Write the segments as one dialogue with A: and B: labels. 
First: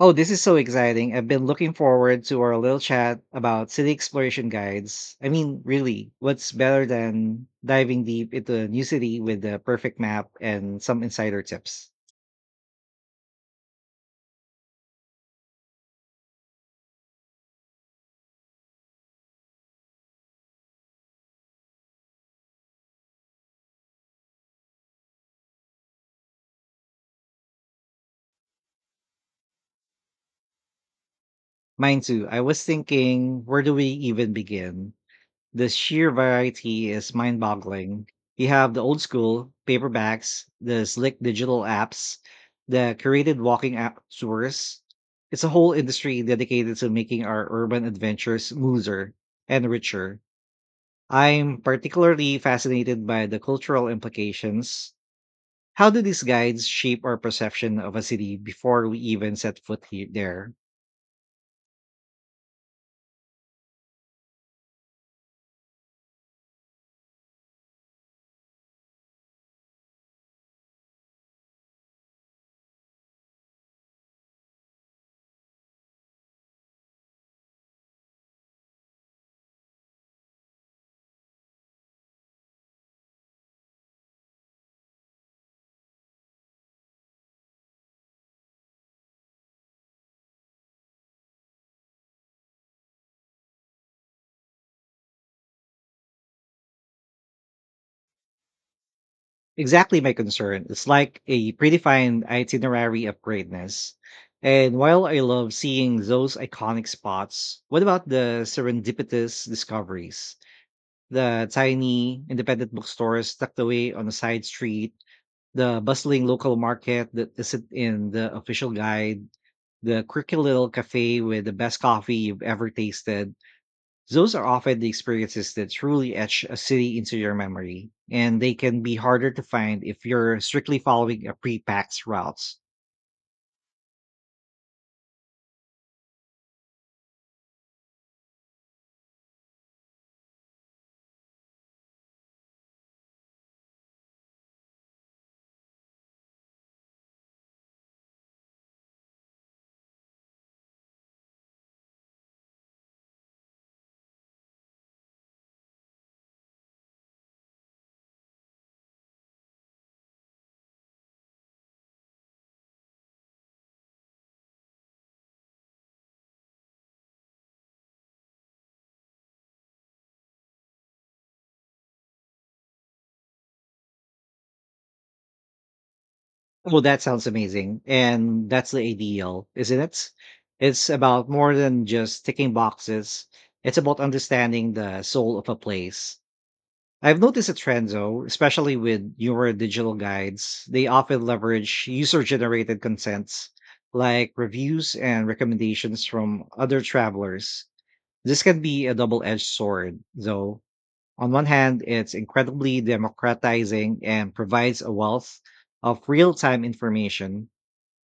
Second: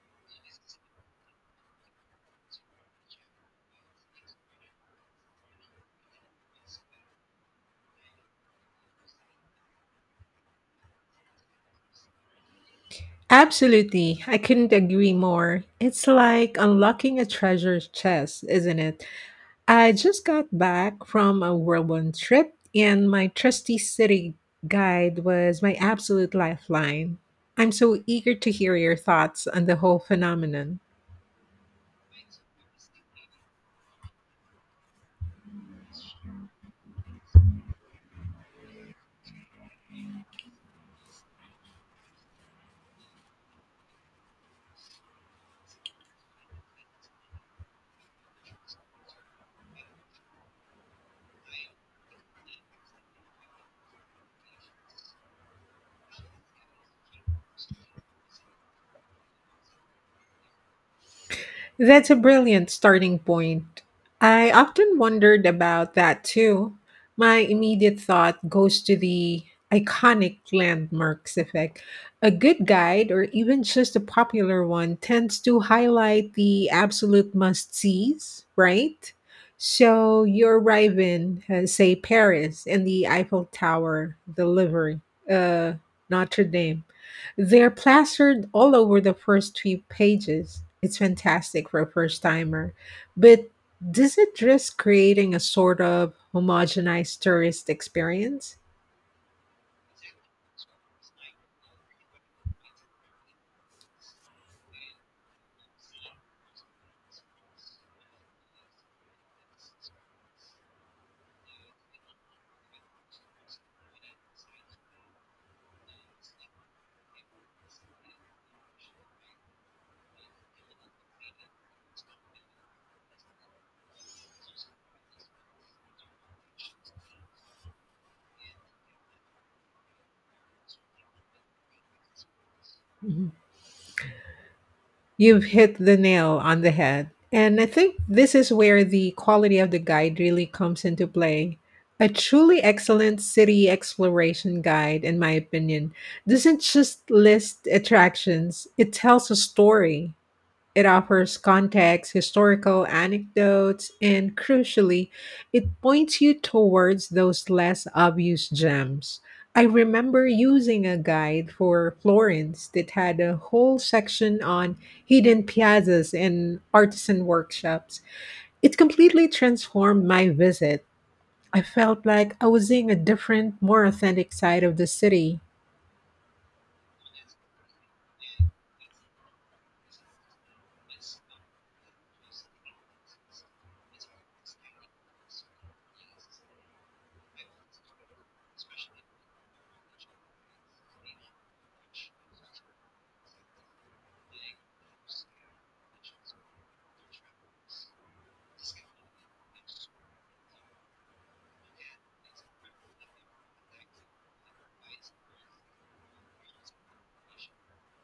A: Oh, this is so exciting. I've been looking forward to our little chat about city exploration guides. Really, what's better than diving deep into a new city with the perfect map and some insider tips?
B: Absolutely. I couldn't agree more. It's like unlocking a treasure chest, isn't it? I just got back from a whirlwind trip, and my trusty city guide was my absolute lifeline. I'm so eager to hear your thoughts on the whole phenomenon.
A: Mine too. I was thinking, where do we even begin? The sheer variety is mind-boggling. You have the old school paperbacks, the slick digital apps, the curated walking app tours. It's a whole industry dedicated to making our urban adventures smoother and richer. I'm particularly fascinated by the cultural implications. How do these guides shape our perception of a city before we even set there?
B: That's a brilliant starting point. I often wondered about that too. My immediate thought goes to the iconic landmarks effect. A good guide, or even just a popular one, tends to highlight the absolute must sees, right? So you arrive in, say, Paris and the Eiffel Tower, the Louvre, uh, Notre Dame they're plastered all over the first few pages. It's fantastic for a first timer. But does it risk creating a sort of homogenized tourist experience?
A: Exactly my concern. It's like a predefined itinerary of greatness. And while I love seeing those iconic spots, what about the serendipitous discoveries? The tiny independent bookstores tucked away on a side street, the bustling local market that isn't in the official guide, the quirky little cafe with the best coffee you've ever tasted. Those are often the experiences that truly etch a city into your memory, and they can be harder to find if you're strictly following a pre-packed routes.
B: Mhm. You've hit the nail on the head. And I think this is where the quality of the guide really comes into play. A truly excellent city exploration guide, in my opinion, doesn't just list attractions, it tells a story. It offers context, historical anecdotes, and crucially, it points you towards those less obvious gems. I remember using a guide for Florence that had a whole section on hidden piazzas and artisan workshops. It completely transformed my visit. I felt like I was seeing a different, more authentic side of the city.
A: Well, that sounds amazing, and that's the ideal, isn't it? It's about more than just ticking boxes. It's about understanding the soul of a place. I've noticed a trend though, especially with newer digital guides. They often leverage user-generated contents like reviews and recommendations from other travelers. This can be a double edged sword, though. On one hand, it's incredibly democratizing and provides a wealth of real time information.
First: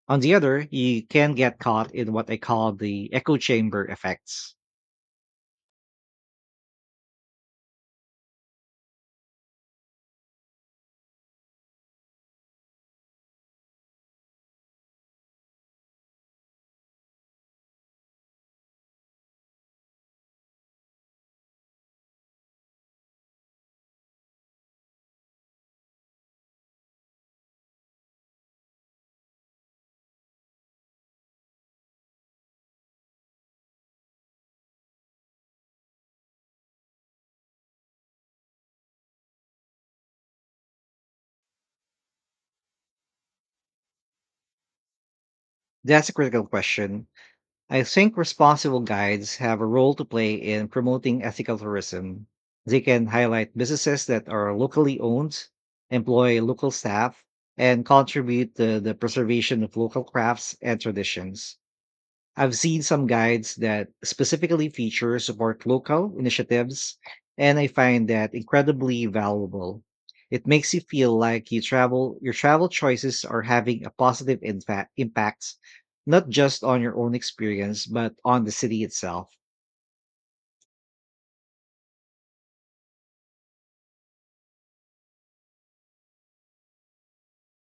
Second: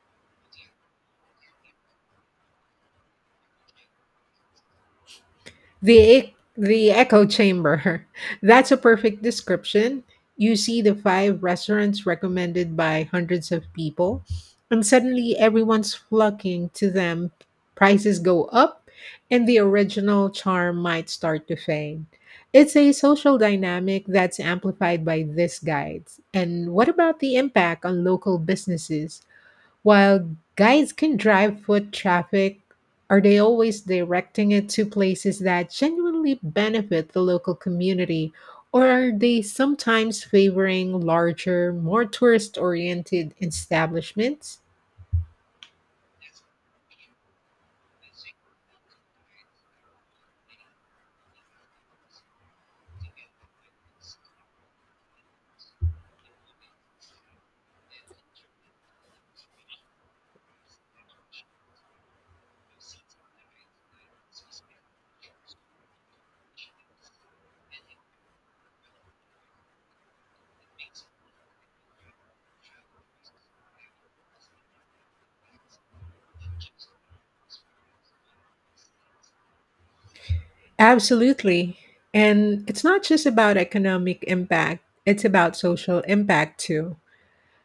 A: On the other, you can get caught in what I call the echo chamber effects.
B: The echo chamber. That's a perfect description. You see the five restaurants recommended by hundreds of people, and suddenly everyone's flocking to them. Prices go up, and the original charm might start to fade. It's a social dynamic that's amplified by these guides. And what about the impact on local businesses? While guides can drive foot traffic, are they always directing it to places that genuinely benefit the local community? Or are they sometimes favoring larger, more tourist oriented establishments?
A: That's a critical question. I think responsible guides have a role to play in promoting ethical tourism. They can highlight businesses that are locally owned, employ local staff, and contribute to the preservation of local crafts and traditions. I've seen some guides that specifically feature support local initiatives, and I find that incredibly valuable. It makes you feel like you travel your travel choices are having a positive impact, not just on your own experience, but on the city itself.
B: Absolutely. And it's not just about economic impact, it's about social impact too.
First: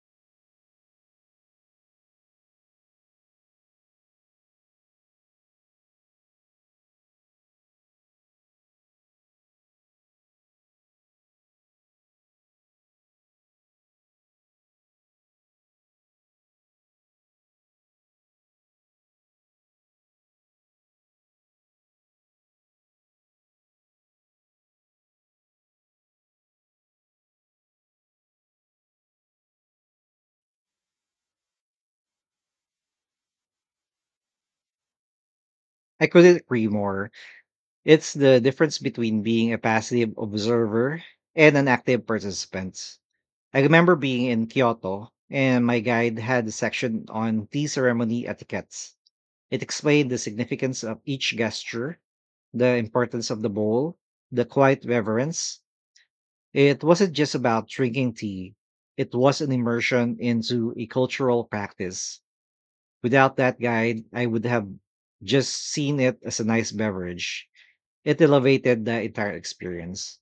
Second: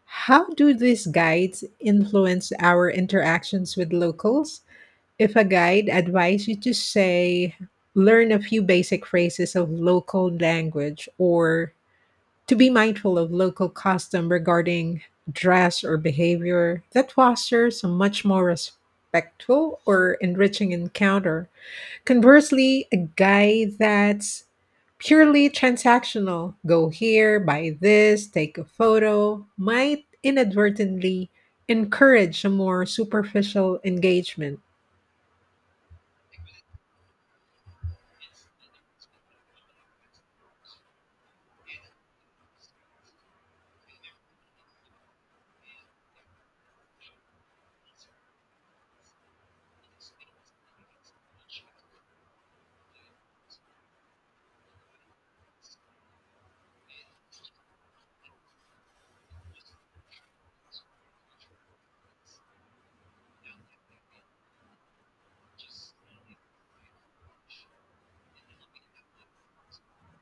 B: How do these guides influence our interactions with locals? If a guide advised you to say, learn a few basic phrases of local language or to be mindful of local custom regarding dress or behavior, that fosters a much more respectful or enriching encounter. Conversely, a guide that's purely transactional, go here, buy this, take a photo, might inadvertently encourage a more superficial engagement.
A: I couldn't agree more. It's the difference between being a passive observer and an active participant. I remember being in Kyoto and my guide had a section on tea ceremony etiquettes. It explained the significance of each gesture, the importance of the bowl, the quiet reverence. It wasn't just about drinking tea, it was an immersion into a cultural practice. Without that guide, I would have just seen it as a nice beverage. It elevated the entire experience.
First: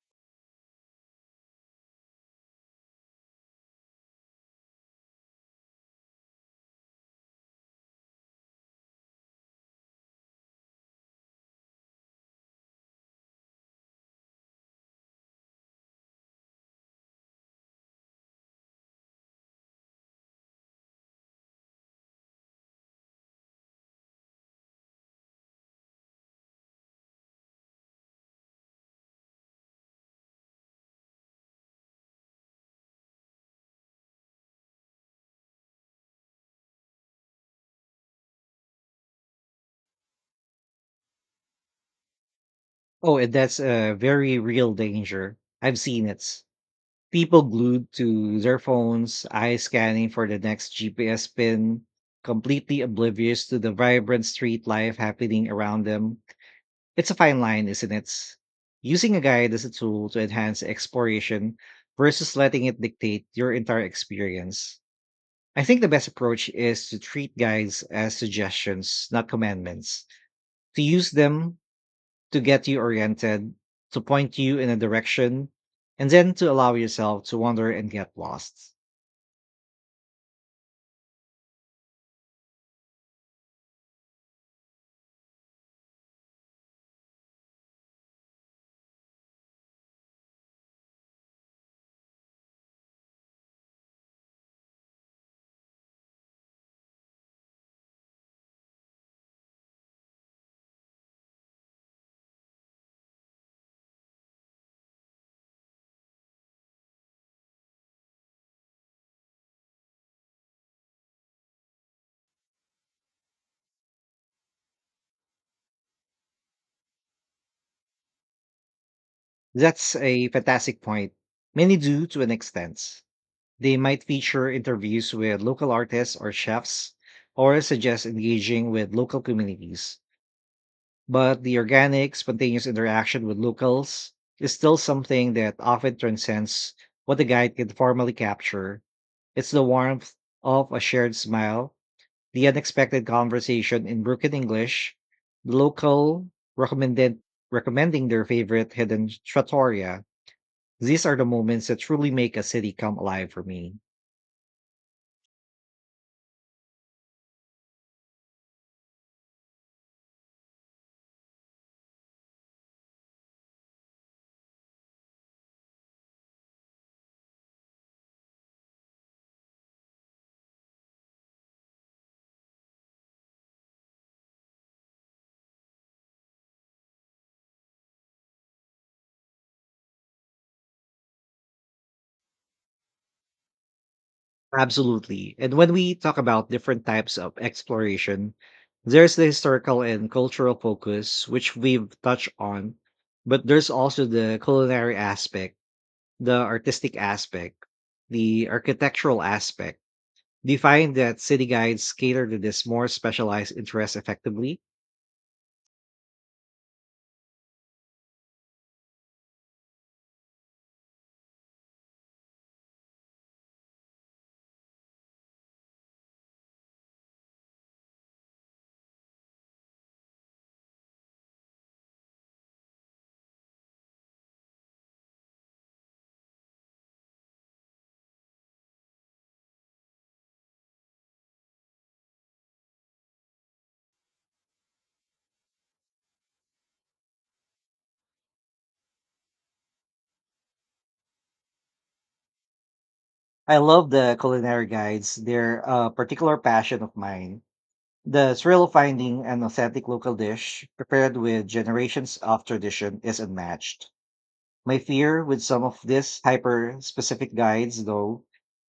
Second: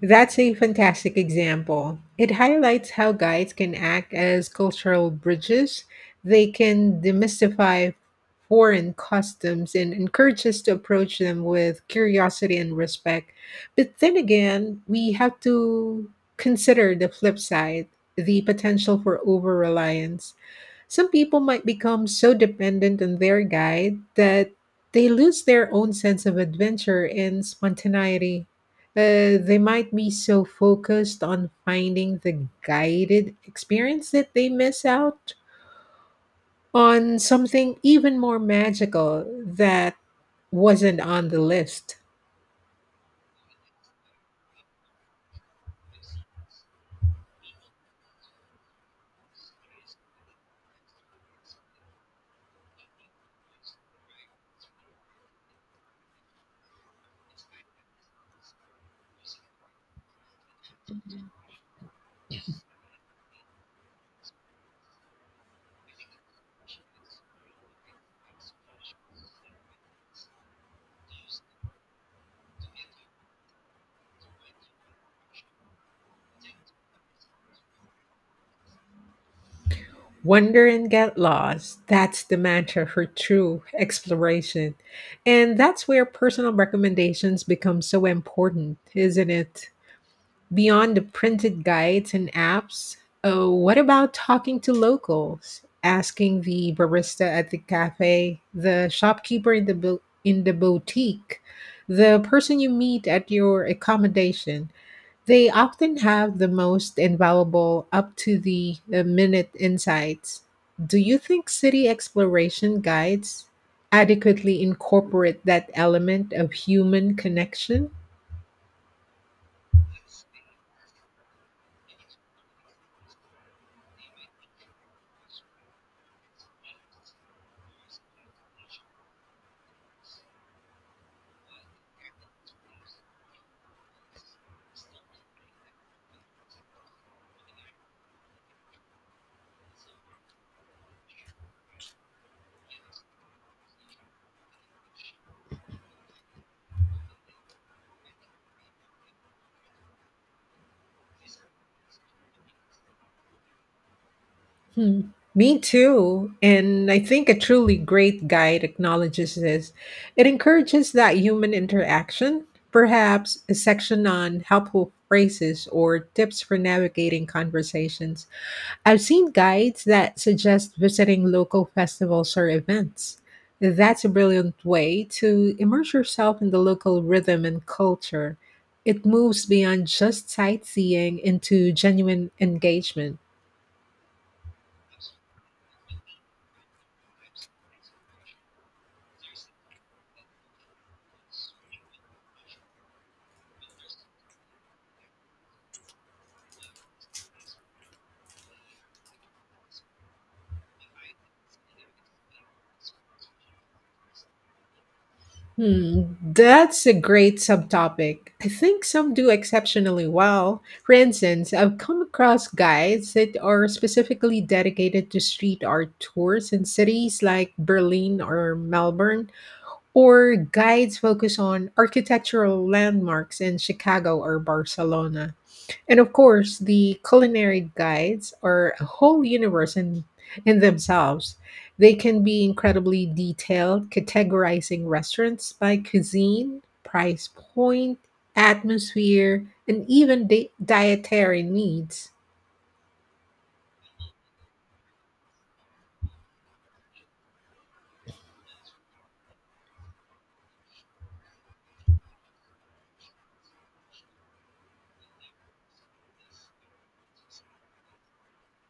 B: That's a fantastic example. It highlights how guides can act as cultural bridges. They can demystify foreign customs and encourage us to approach them with curiosity and respect. But then again, we have to consider the flip side, the potential for over reliance. Some people might become so dependent on their guide that they lose their own sense of adventure and spontaneity. They might be so focused on finding the guided experience that they miss out on something even more magical that wasn't on the list.
A: Oh, and that's a very real danger. I've seen it. People glued to their phones, eyes scanning for the next GPS pin, completely oblivious to the vibrant street life happening around them. It's a fine line, isn't it? Using a guide as a tool to enhance exploration versus letting it dictate your entire experience. I think the best approach is to treat guides as suggestions, not commandments, to use them to get you oriented, to point you in a direction, and then to allow yourself to wander and get lost.
B: Wander and get lost. That's the mantra for true exploration. And that's where personal recommendations become so important, isn't it? Beyond the printed guides and apps, what about talking to locals? Asking the barista at the cafe, the shopkeeper in the boutique, the person you meet at your accommodation. They often have the most invaluable up to the minute insights. Do you think city exploration guides adequately incorporate that element of human connection?
A: That's a fantastic point. Many do to an extent. They might feature interviews with local artists or chefs, or suggest engaging with local communities. But the organic, spontaneous interaction with locals is still something that often transcends what a guide can formally capture. It's the warmth of a shared smile, the unexpected conversation in broken English, the local recommended recommending their favorite hidden trattoria. These are the moments that truly make a city come alive for me.
B: Hmm. Me too. And I think a truly great guide acknowledges this. It encourages that human interaction, perhaps a section on helpful phrases or tips for navigating conversations. I've seen guides that suggest visiting local festivals or events. That's a brilliant way to immerse yourself in the local rhythm and culture. It moves beyond just sightseeing into genuine engagement.
A: Absolutely. And when we talk about different types of exploration, there's the historical and cultural focus, which we've touched on, but there's also the culinary aspect, the artistic aspect, the architectural aspect. Do you find that city guides cater to this more specialized interest effectively?
B: Hmm, that's a great subtopic. I think some do exceptionally well. For instance, I've come across guides that are specifically dedicated to street art tours in cities like Berlin or Melbourne, or guides focus on architectural landmarks in Chicago or Barcelona. And of course, the culinary guides are a whole universe in themselves. They can be incredibly detailed, categorizing restaurants by cuisine, price point, atmosphere, and even dietary needs.
A: I love the culinary guides. They're a particular passion of mine. The thrill of finding an authentic local dish prepared with generations of tradition is unmatched. My fear with some of these hyper specific guides, though,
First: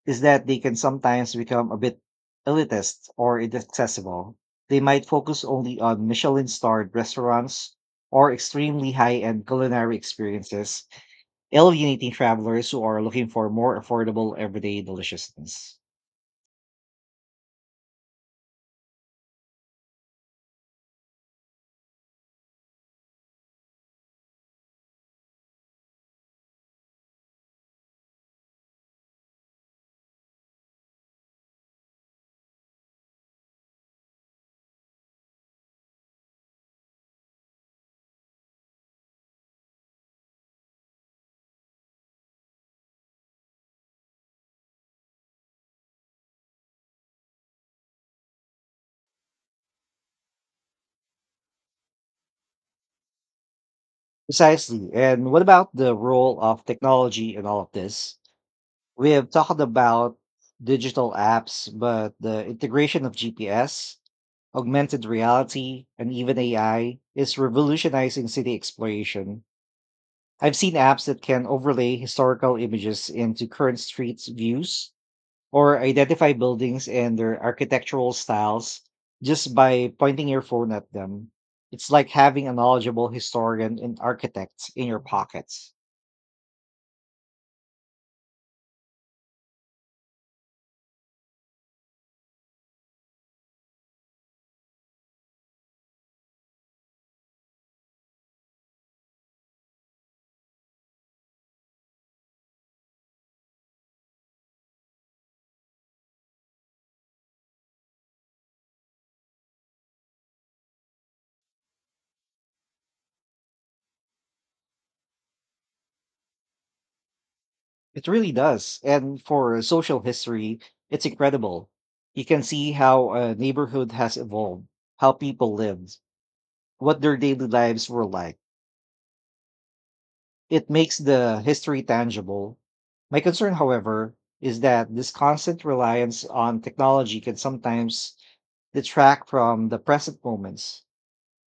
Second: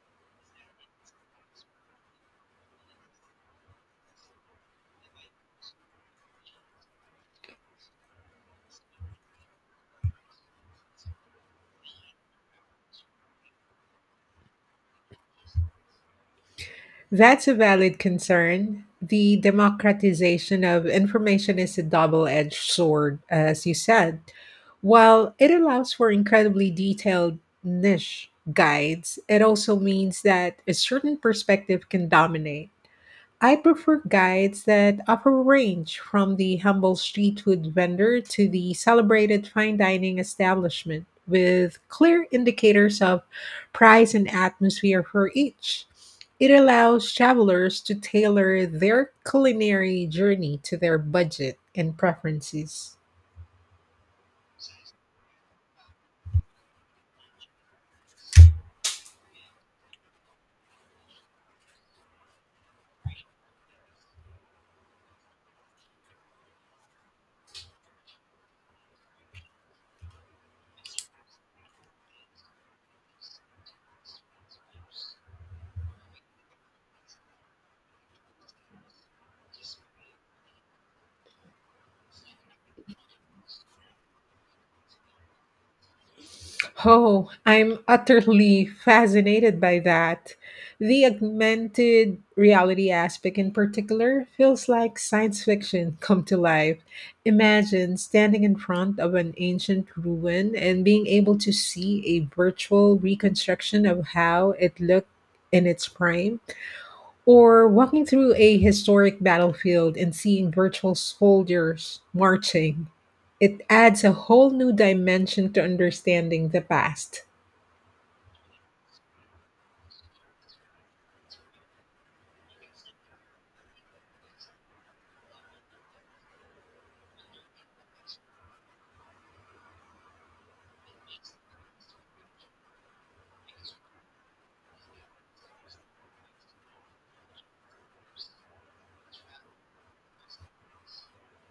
A: is that they can sometimes become a bit elitist or inaccessible. They might focus only on Michelin starred restaurants or extremely high end culinary experiences, alienating travelers who are looking for more affordable everyday deliciousness.
B: That's a valid concern. The democratization of information is a double edged sword, as you said. While it allows for incredibly detailed niche guides, it also means that a certain perspective can dominate. I prefer guides that offer a range from the humble street food vendor to the celebrated fine dining establishment with clear indicators of price and atmosphere for each. It allows travelers to tailor their culinary journey to their budget and preferences.
A: Precisely. And what about the role of technology in all of this? We have talked about digital apps, but the integration of GPS, augmented reality, and even AI is revolutionizing city exploration. I've seen apps that can overlay historical images into current streets views or identify buildings and their architectural styles just by pointing your phone at them. It's like having a knowledgeable historian and architect in your pockets.
B: Oh, I'm utterly fascinated by that. The augmented reality aspect, in particular, feels like science fiction come to life. Imagine standing in front of an ancient ruin and being able to see a virtual reconstruction of how it looked in its prime. Or walking through a historic battlefield and seeing virtual soldiers marching. It adds a whole new dimension to understanding the past.
A: It really does. And for social history, it's incredible. You can see how a neighborhood has evolved, how people lived, what their daily lives were like. It makes the history tangible. My concern, however, is that this constant reliance on technology can sometimes detract from the present moments.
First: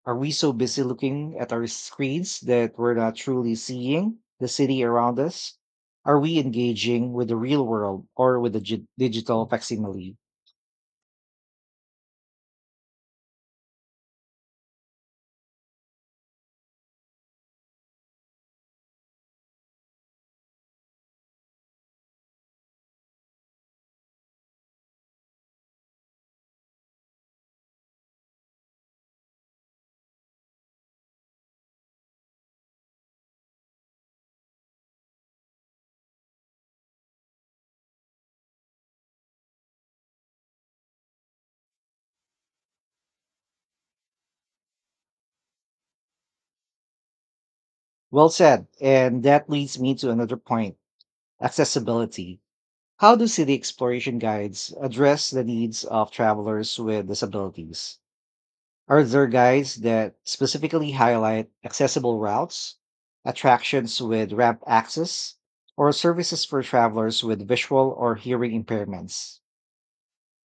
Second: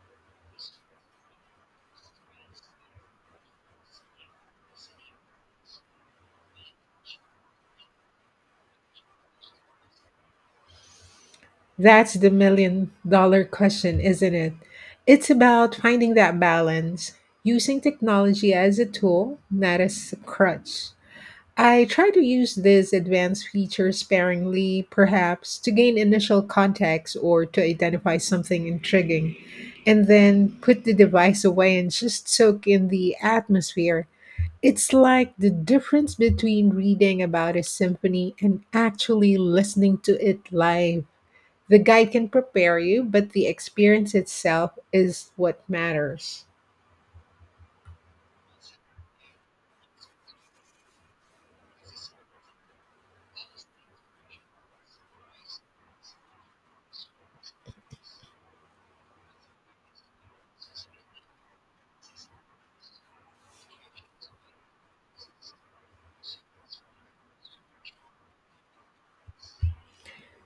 A: Are we so busy looking at our screens that we're not truly seeing the city around us? Are we engaging with the real world or with the digital facsimile?
B: That's the million dollar question, isn't it? It's about finding that balance, using technology as a tool, not as a crutch. I try to use this advanced feature sparingly, perhaps, to gain initial context or to identify something intriguing, and then put the device away and just soak in the atmosphere. It's like the difference between reading about a symphony and actually listening to it live. The guide can prepare you, but the experience itself is what matters.
A: Well said. And that leads me to another point, accessibility. How do city exploration guides address the needs of travelers with disabilities? Are there guides that specifically highlight accessible routes, attractions with ramp access, or services for travelers with visual or hearing impairments?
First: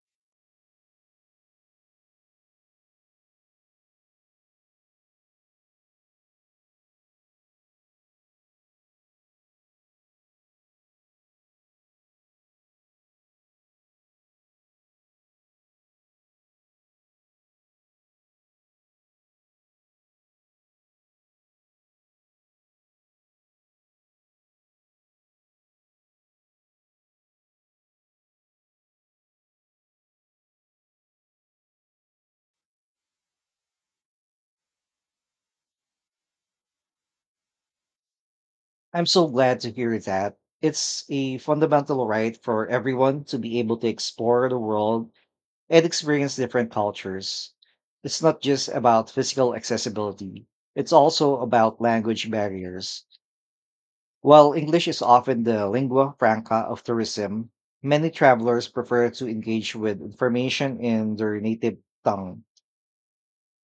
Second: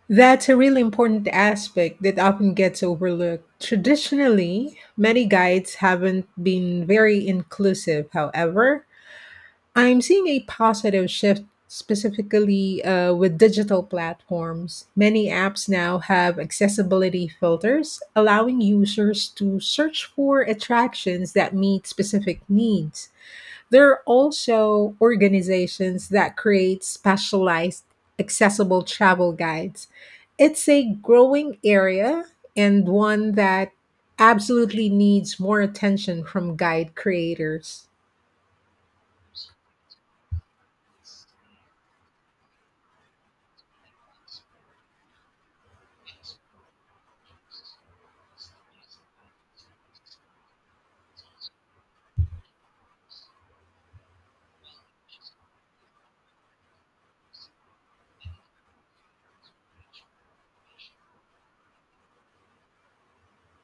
B: That's a really important aspect that often gets overlooked. Traditionally, many guides haven't been very inclusive, however. I'm seeing a positive shift specifically with digital platforms. Many apps now have accessibility filters, allowing users to search for attractions that meet specific needs. There are also organizations that create specialized accessible travel guides. It's a growing area and one that absolutely needs more attention from guide creators.
A: I'm so glad to hear that. It's a fundamental right for everyone to be able to explore the world and experience different cultures. It's not just about physical accessibility, it's also about language barriers. While English is often the lingua franca of tourism, many travelers prefer to engage with information in their native tongue.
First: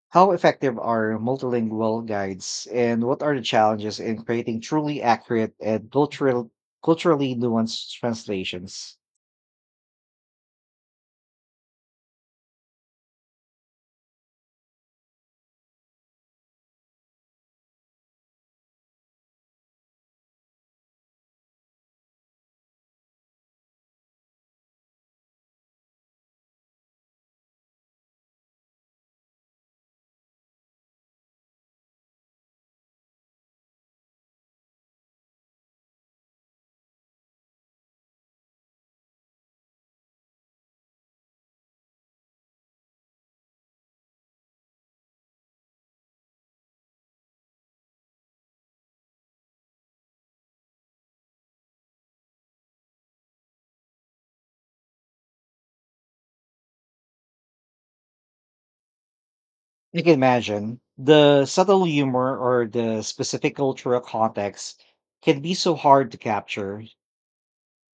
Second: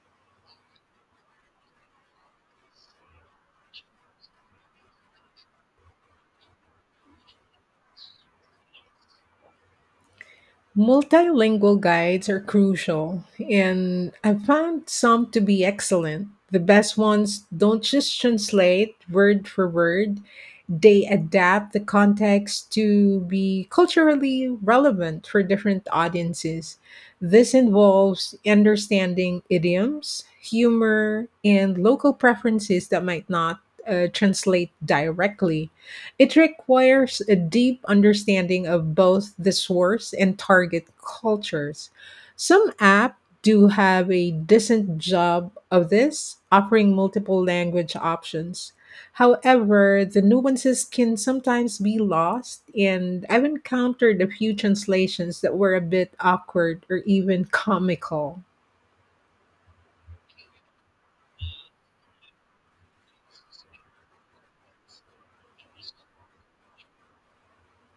A: How effective are multilingual guides, and what are the challenges in creating truly accurate and culturally nuanced translations?
B: Multilingual guides are crucial, and I found some to be excellent. The best ones don't just translate word for word, they adapt the context to be culturally relevant for different audiences. This involves understanding idioms, humor, and local preferences that might not translate directly. It requires a deep understanding of both the source and target cultures. Some apps do have a decent job of this, offering multiple language options. However, the nuances can sometimes be lost, and I've encountered a few translations that were a bit awkward or even comical.
A: You can imagine the subtle humor or the specific cultural context can be so hard to capture.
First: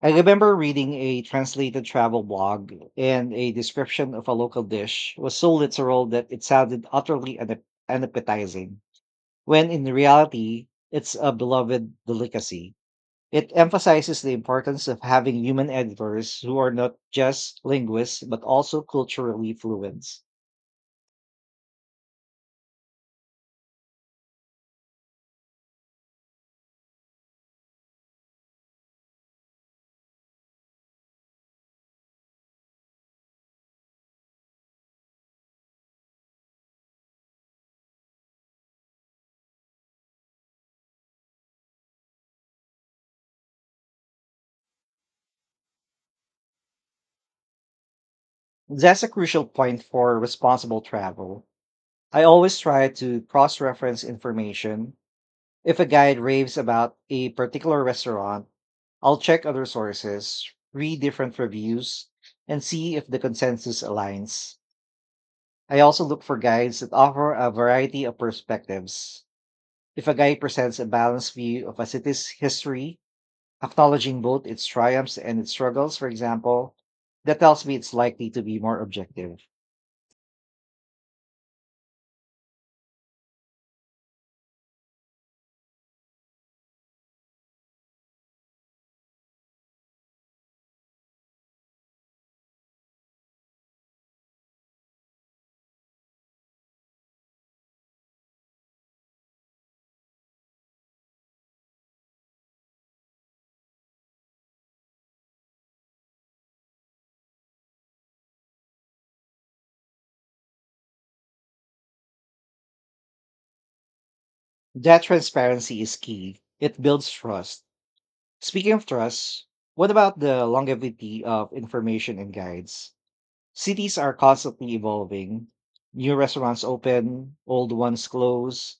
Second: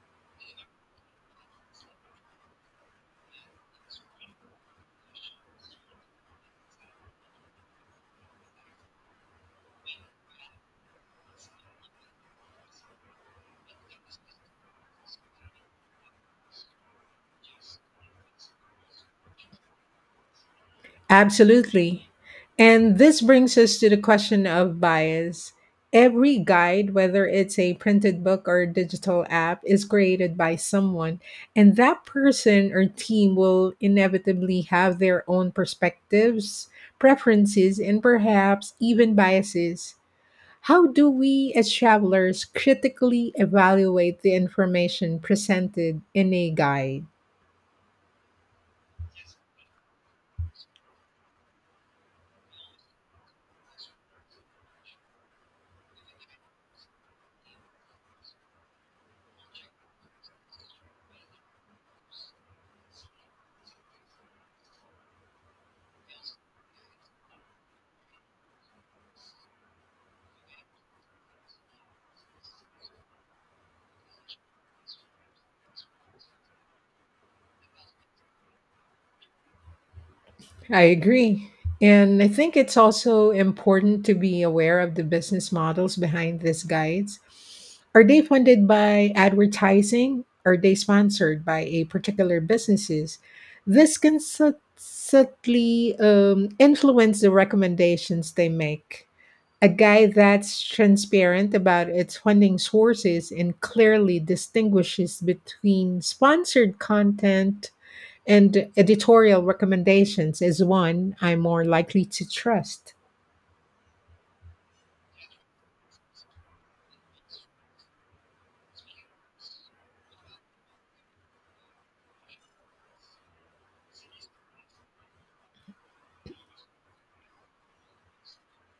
A: I remember reading a translated travel blog, and a description of a local dish was so literal that it sounded utterly unappetizing, when in reality, it's a beloved delicacy. It emphasizes the importance of having human editors who are not just linguists but also culturally fluent.
B: Absolutely. And this brings us to the question of bias. Every guide, whether it's a printed book or a digital app, is created by someone, and that person or team will inevitably have their own perspectives, preferences, and perhaps even biases. How do we as travelers critically evaluate the information presented in a guide?
A: That's a crucial point for responsible travel. I always try to cross reference information. If a guide raves about a particular restaurant, I'll check other sources, read different reviews, and see if the consensus aligns. I also look for guides that offer a variety of perspectives. If a guide presents a balanced view of a city's history, acknowledging both its triumphs and its struggles, for example, that tells me it's likely to be more objective.
B: I agree. And I think it's also important to be aware of the business models behind these guides. Are they funded by advertising? Are they sponsored by a particular businesses? This can subtly influence the recommendations they make. A guide that's transparent about its funding sources and clearly distinguishes between sponsored content and editorial recommendations is one I'm more likely to trust.
A: That transparency is key. It builds trust. Speaking of trust, what about the longevity of information and guides? Cities are constantly evolving. New restaurants open, old ones close,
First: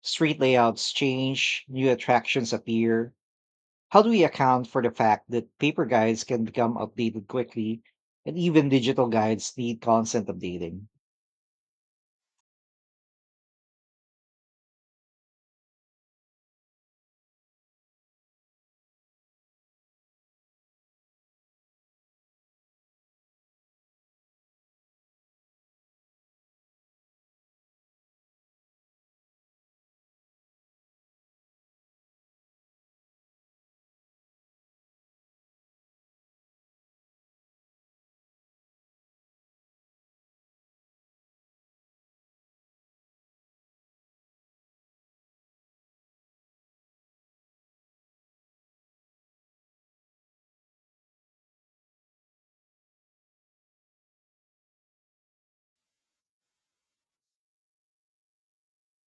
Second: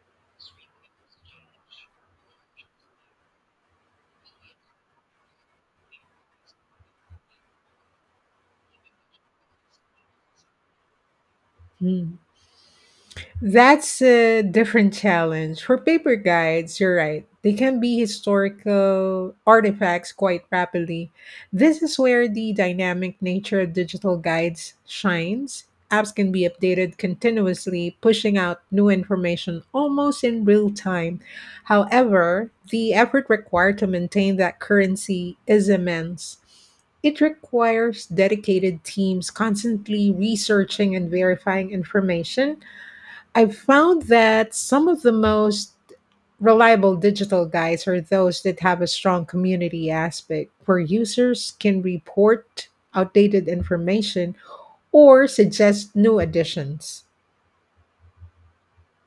A: street layouts change, new attractions appear. How do we account for the fact that paper guides can become updated quickly and even digital guides need constant updating?
B: Hmm. That's a different challenge. For paper guides, you're right. They can be historical artifacts quite rapidly. This is where the dynamic nature of digital guides shines. Apps can be updated continuously, pushing out new information almost in real time. However, the effort required to maintain that currency is immense. It requires dedicated teams constantly researching and verifying information. I've found that some of the most reliable digital guides are those that have a strong community aspect where users can report outdated information or suggest new additions.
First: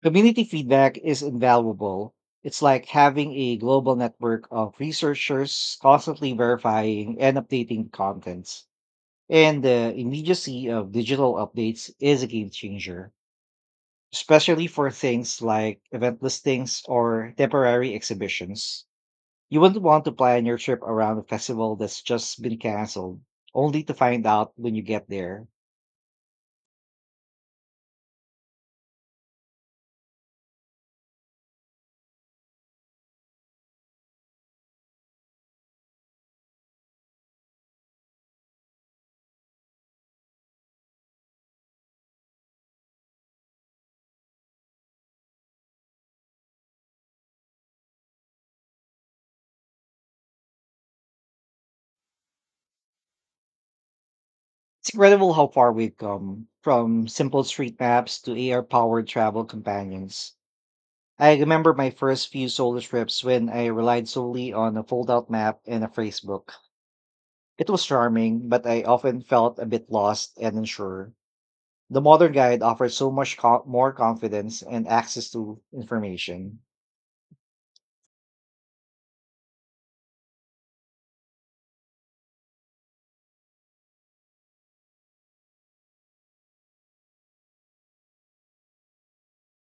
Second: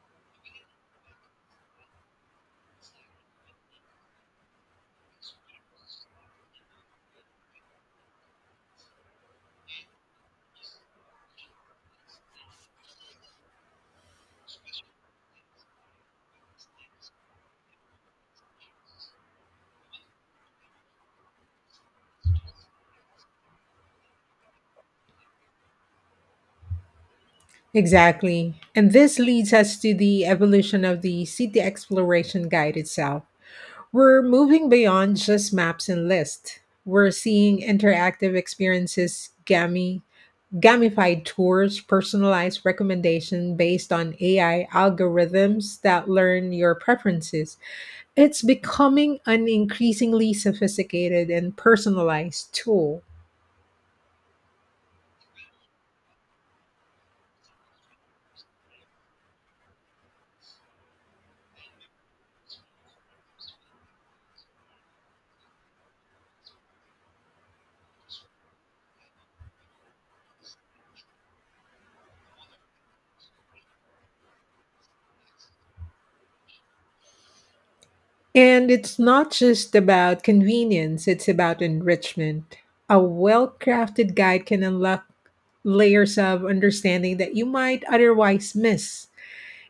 A: Community feedback is invaluable. It's like having a global network of researchers constantly verifying and updating contents. And the immediacy of digital updates is a game changer, especially for things like event listings or temporary exhibitions. You wouldn't want to plan your trip around a festival that's just been canceled, only to find out when you get there.
B: Exactly. And this leads us to the evolution of the city exploration guide itself. We're moving beyond just maps and lists. We're seeing interactive experiences, gammy gamified tours personalized recommendations based on AI algorithms that learn your preferences. It's becoming an increasingly sophisticated and personalized tool.
A: It's incredible how far we've come from simple street maps to AR powered travel companions. I remember my first few solo trips when I relied solely on a fold out map and a phrasebook. It was charming, but I often felt a bit lost and unsure. The modern guide offers so much more confidence and access to information.
B: And it's not just about convenience, it's about enrichment. A well crafted guide can unlock layers of understanding that you might otherwise miss.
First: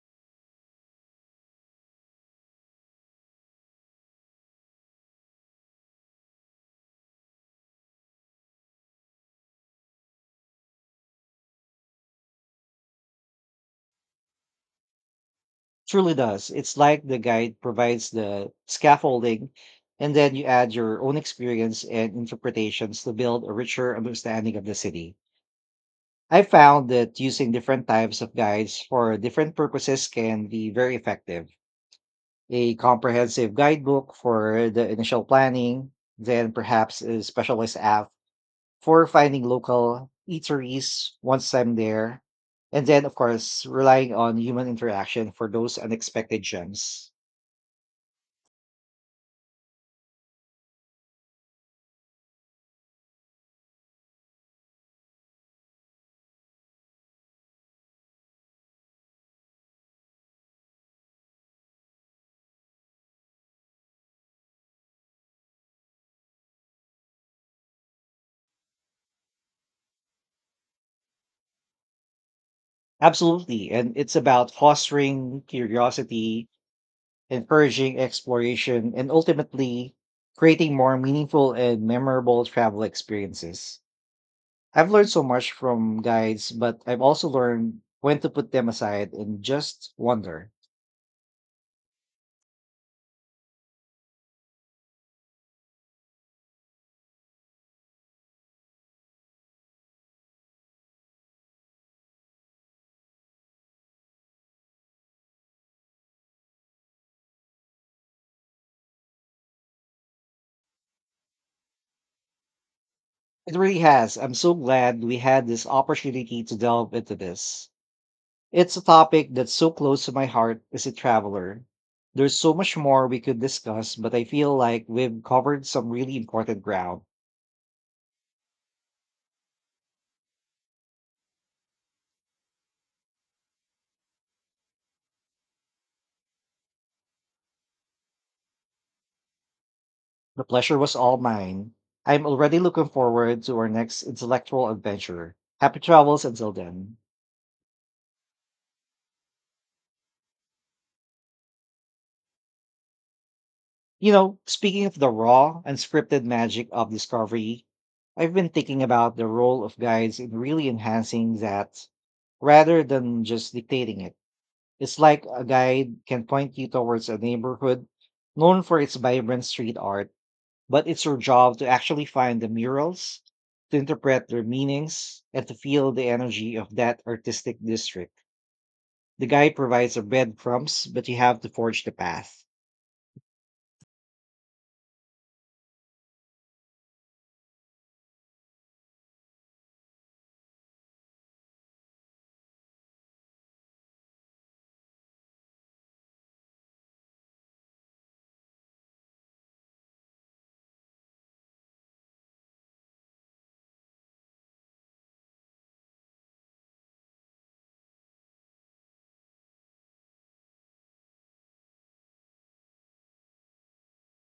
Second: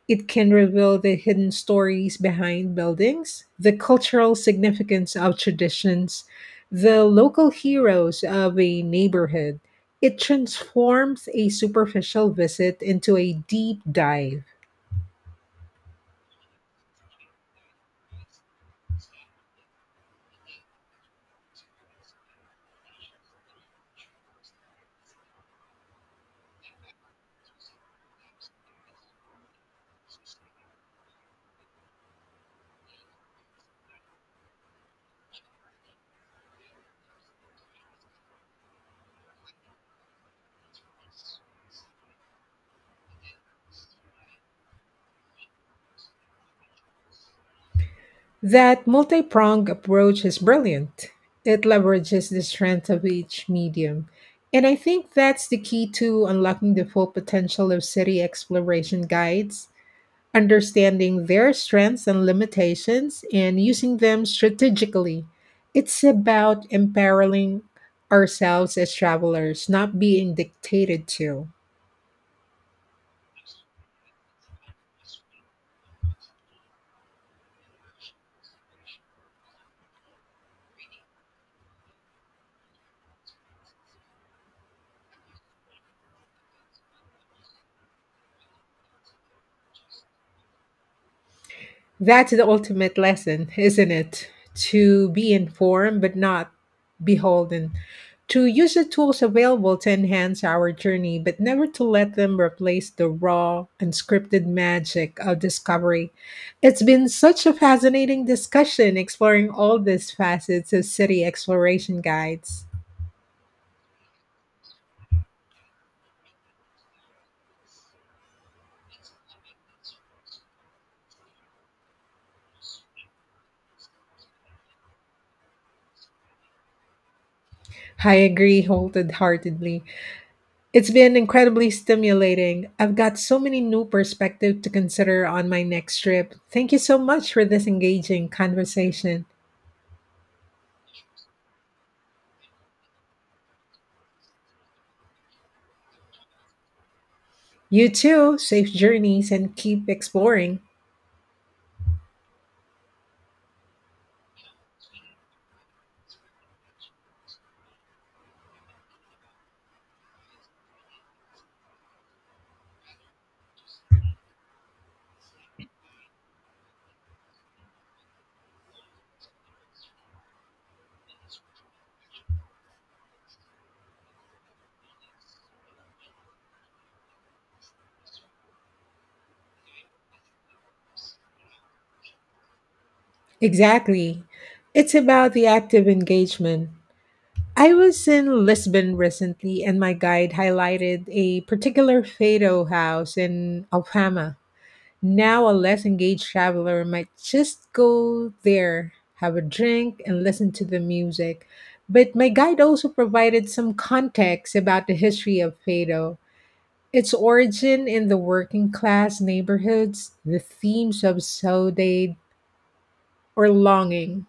B: It can reveal the hidden stories behind buildings, the cultural significance of traditions, the local heroes of a neighborhood. It transforms a superficial visit into a deep dive.
A: Truly does. It's like the guide provides the scaffolding, and then you add your own experience and interpretations to build a richer understanding of the city. I found that using different types of guides for different purposes can be very effective. A comprehensive guidebook for the initial planning, then perhaps a specialized app for finding local eateries once I'm there. And then, of course, relying on human interaction for those unexpected gems.
B: That multi pronged approach is brilliant. It leverages the strength of each medium. And I think that's the key to unlocking the full potential of city exploration guides understanding their strengths and limitations and using them strategically. It's about empowering ourselves as travelers, not being dictated to.
A: Absolutely. And it's about fostering curiosity, encouraging exploration, and ultimately creating more meaningful and memorable travel experiences. I've learned so much from guides, but I've also learned when to put them aside and just wander.
B: That's the ultimate lesson, isn't it? To be informed but not beholden. To use the tools available to enhance our journey, but never to let them replace the raw, unscripted magic of discovery. It's been such a fascinating discussion exploring all these facets of city exploration guides.
A: It really has. I'm so glad we had this opportunity to delve into this. It's a topic that's so close to my heart as a traveler. There's so much more we could discuss, but I feel like we've covered some really important ground.
B: I agree wholeheartedly. It's been incredibly stimulating. I've got so many new perspectives to consider on my next trip. Thank you so much for this engaging conversation.
A: The pleasure was all mine. I'm already looking forward to our next intellectual adventure. Happy travels until then.
B: You too, safe journeys and keep exploring.
A: You know, speaking of the raw, unscripted magic of discovery, I've been thinking about the role of guides in really enhancing that rather than just dictating it. It's like a guide can point you towards a neighborhood known for its vibrant street art, but it's your job to actually find the murals, to interpret their meanings, and to feel the energy of that artistic district. The guide provides a breadcrumbs, but you have to forge the path.
B: Exactly. It's about the active engagement. I was in Lisbon recently and my guide highlighted a particular fado house in Alfama. Now, a less engaged traveler might just go there, have a drink, and listen to the music. But my guide also provided some context about the history of Fado, its origin in the working class neighborhoods, the themes of saudade or longing.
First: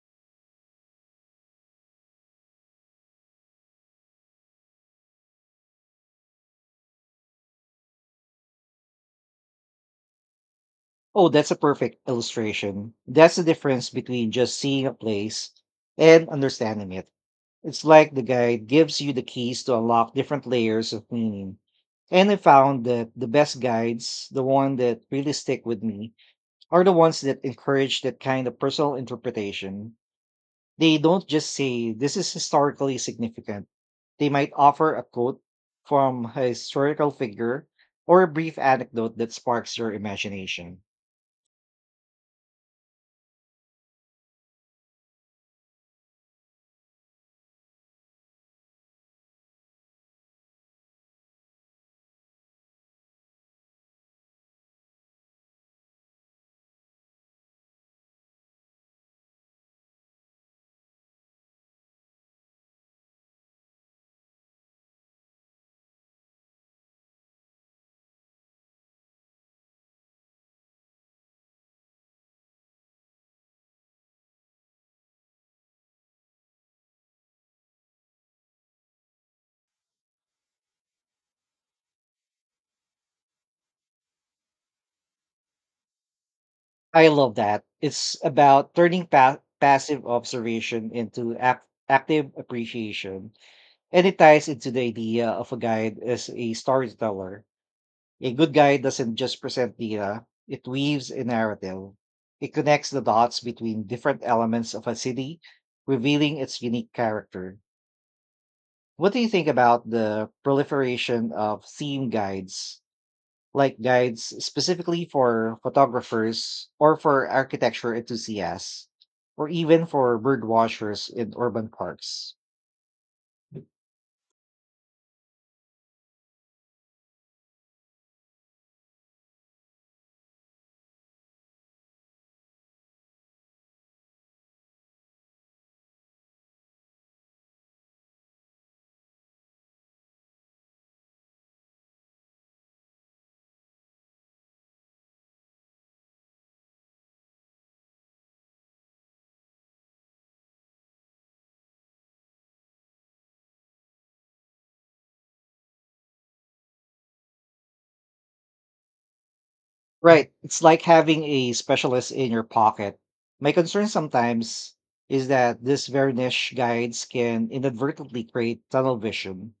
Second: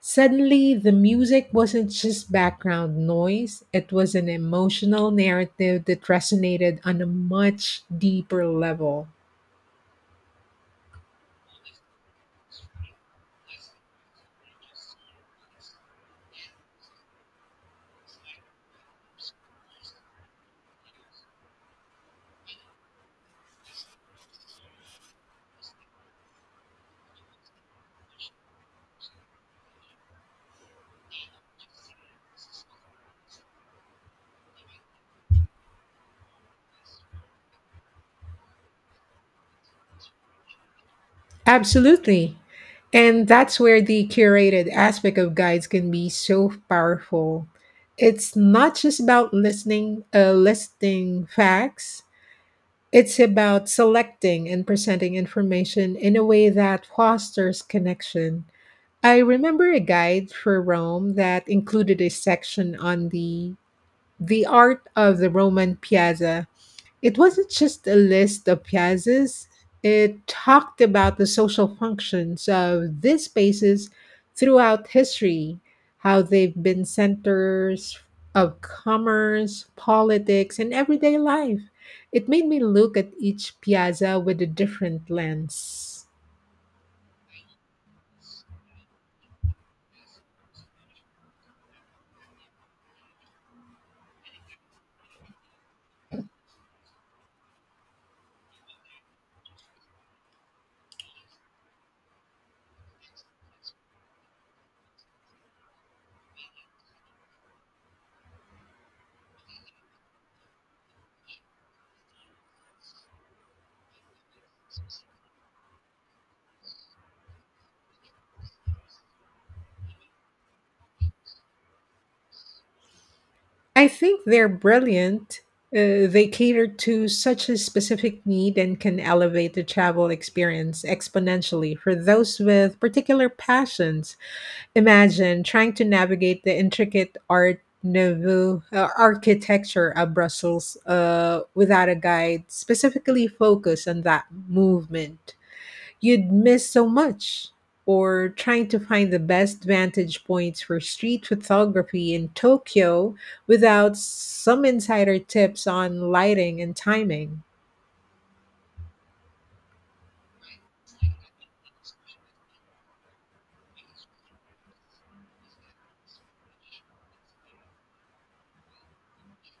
B: Suddenly, the music wasn't just background noise, it was an emotional narrative that resonated on a much deeper level.
A: Oh, that's a perfect illustration. That's the difference between just seeing a place and understanding it. It's like the guide gives you the keys to unlock different layers of meaning. And I found that the best guides, the one that really stick with me, are the ones that encourage that kind of personal interpretation. They don't just say this is historically significant. They might offer a quote from a historical figure or a brief anecdote that sparks your imagination.
B: Absolutely. And that's where the curated aspect of guides can be so powerful. It's not just about listening, listing facts. It's about selecting and presenting information in a way that fosters connection. I remember a guide for Rome that included a section on the art of the Roman piazza. It wasn't just a list of piazzas, it talked about the social functions of these spaces throughout history, how they've been centers of commerce, politics, and everyday life. It made me look at each piazza with a different lens.
A: I love that. It's about turning passive observation into active appreciation, and it ties into the idea of a guide as a storyteller. A good guide doesn't just present data, it weaves a narrative. It connects the dots between different elements of a city, revealing its unique character. What do you think about the proliferation of theme guides, like guides specifically for photographers or for architecture enthusiasts, or even for bird watchers in urban parks?
B: I think they're brilliant. They cater to such a specific need and can elevate the travel experience exponentially for those with particular passions. Imagine trying to navigate the intricate Art Nouveau architecture of Brussels without a guide specifically focused on that movement. You'd miss so much. Or trying to find the best vantage points for street photography in Tokyo without some insider tips on lighting and timing.
A: Right. It's like having a specialist in your pocket. My concern sometimes is that these very niche guides can inadvertently create tunnel vision.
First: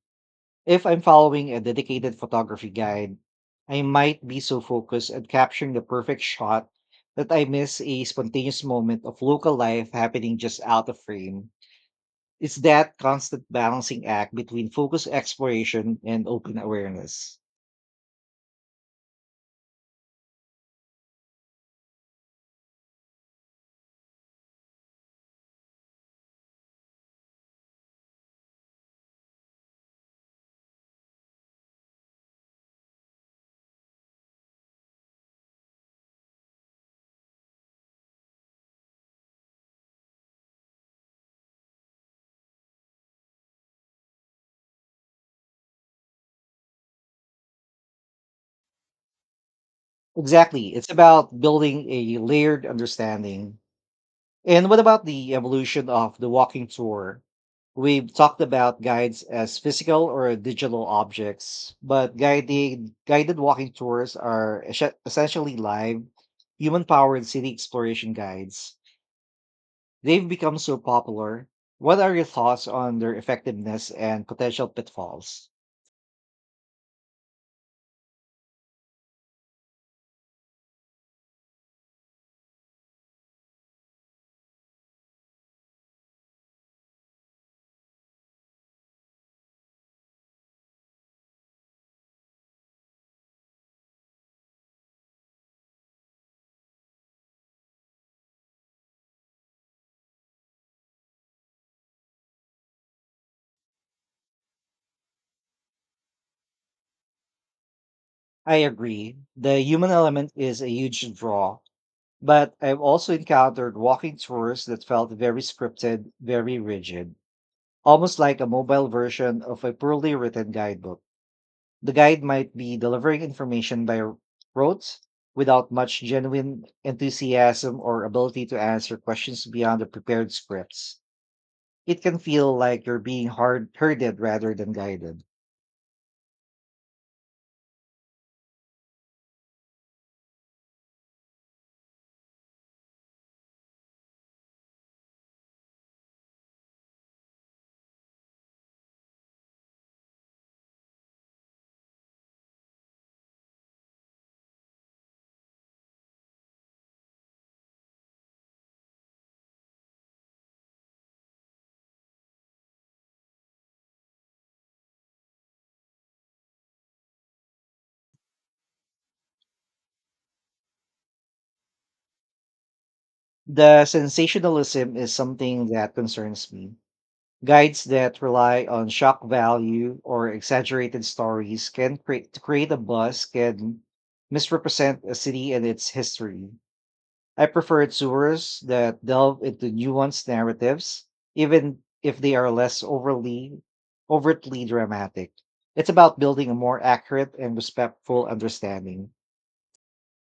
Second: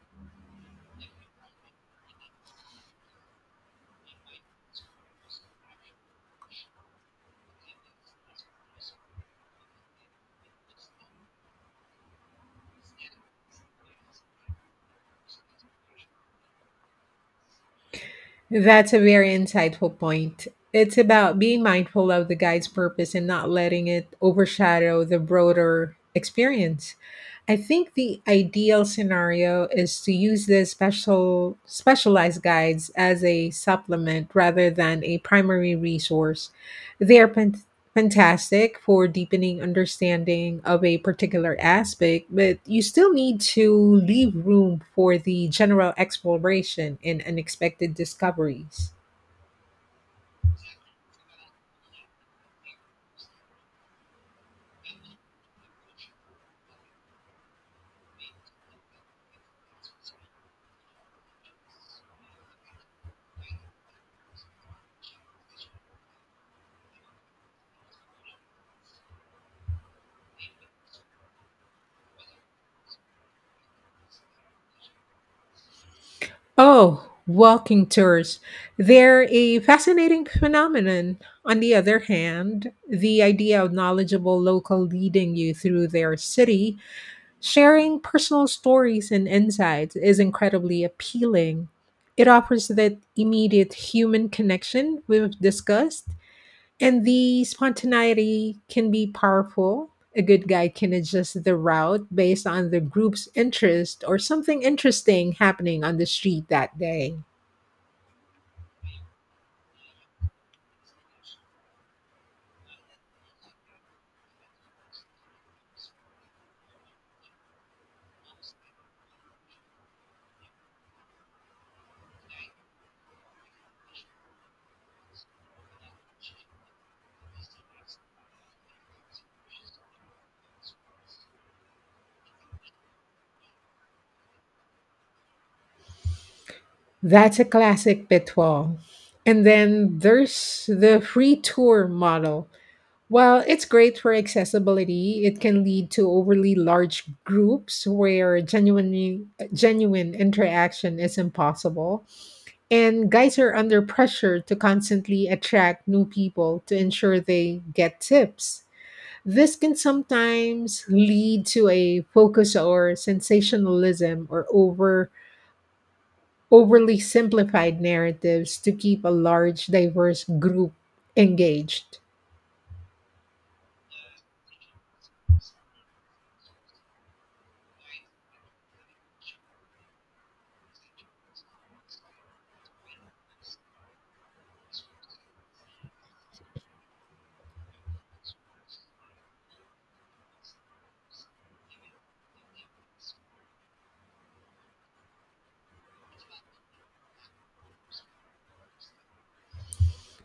A: If I'm following a dedicated photography guide, I might be so focused on capturing the perfect shot that I miss a spontaneous moment of local life happening just out of frame. It's that constant balancing act between focused exploration and open awareness.
B: That's a very insightful point. It's about being mindful of the guide's purpose and not letting it overshadow the broader experience. I think the ideal scenario is to use the specialized guides as a supplement rather than a primary resource. They are fantastic for deepening understanding of a particular aspect, but you still need to leave room for the general exploration and unexpected discoveries.
A: Exactly. It's about building a layered understanding. And what about the evolution of the walking tour? We've talked about guides as physical or digital objects, but guided walking tours are essentially live, human-powered city exploration guides. They've become so popular. What are your thoughts on their effectiveness and potential pitfalls?
B: Oh, walking tours. They're a fascinating phenomenon. On the other hand, the idea of knowledgeable local leading you through their city sharing personal stories and insights is incredibly appealing. It offers that immediate human connection we've discussed, and the spontaneity can be powerful. A good guide can adjust the route based on the group's interest or something interesting happening on the street that day.
A: I agree. The human element is a huge draw, but I've also encountered walking tours that felt very scripted, very rigid, almost like a mobile version of a poorly written guidebook. The guide might be delivering information by rote without much genuine enthusiasm or ability to answer questions beyond the prepared scripts. It can feel like you're being hard herded rather than guided.
B: That's a classic pitfall. And then there's the free tour model. While it's great for accessibility, it can lead to overly large groups where genuine interaction is impossible. And guys are under pressure to constantly attract new people to ensure they get tips. This can sometimes lead to a focus or sensationalism or overly simplified narratives to keep a large diverse group engaged.
A: The sensationalism is something that concerns me. Guides that rely on shock value or exaggerated stories can create to create a buzz can misrepresent a city and its history. I prefer tours that delve into nuanced narratives, even if they are less overly overtly dramatic. It's about building a more accurate and respectful understanding.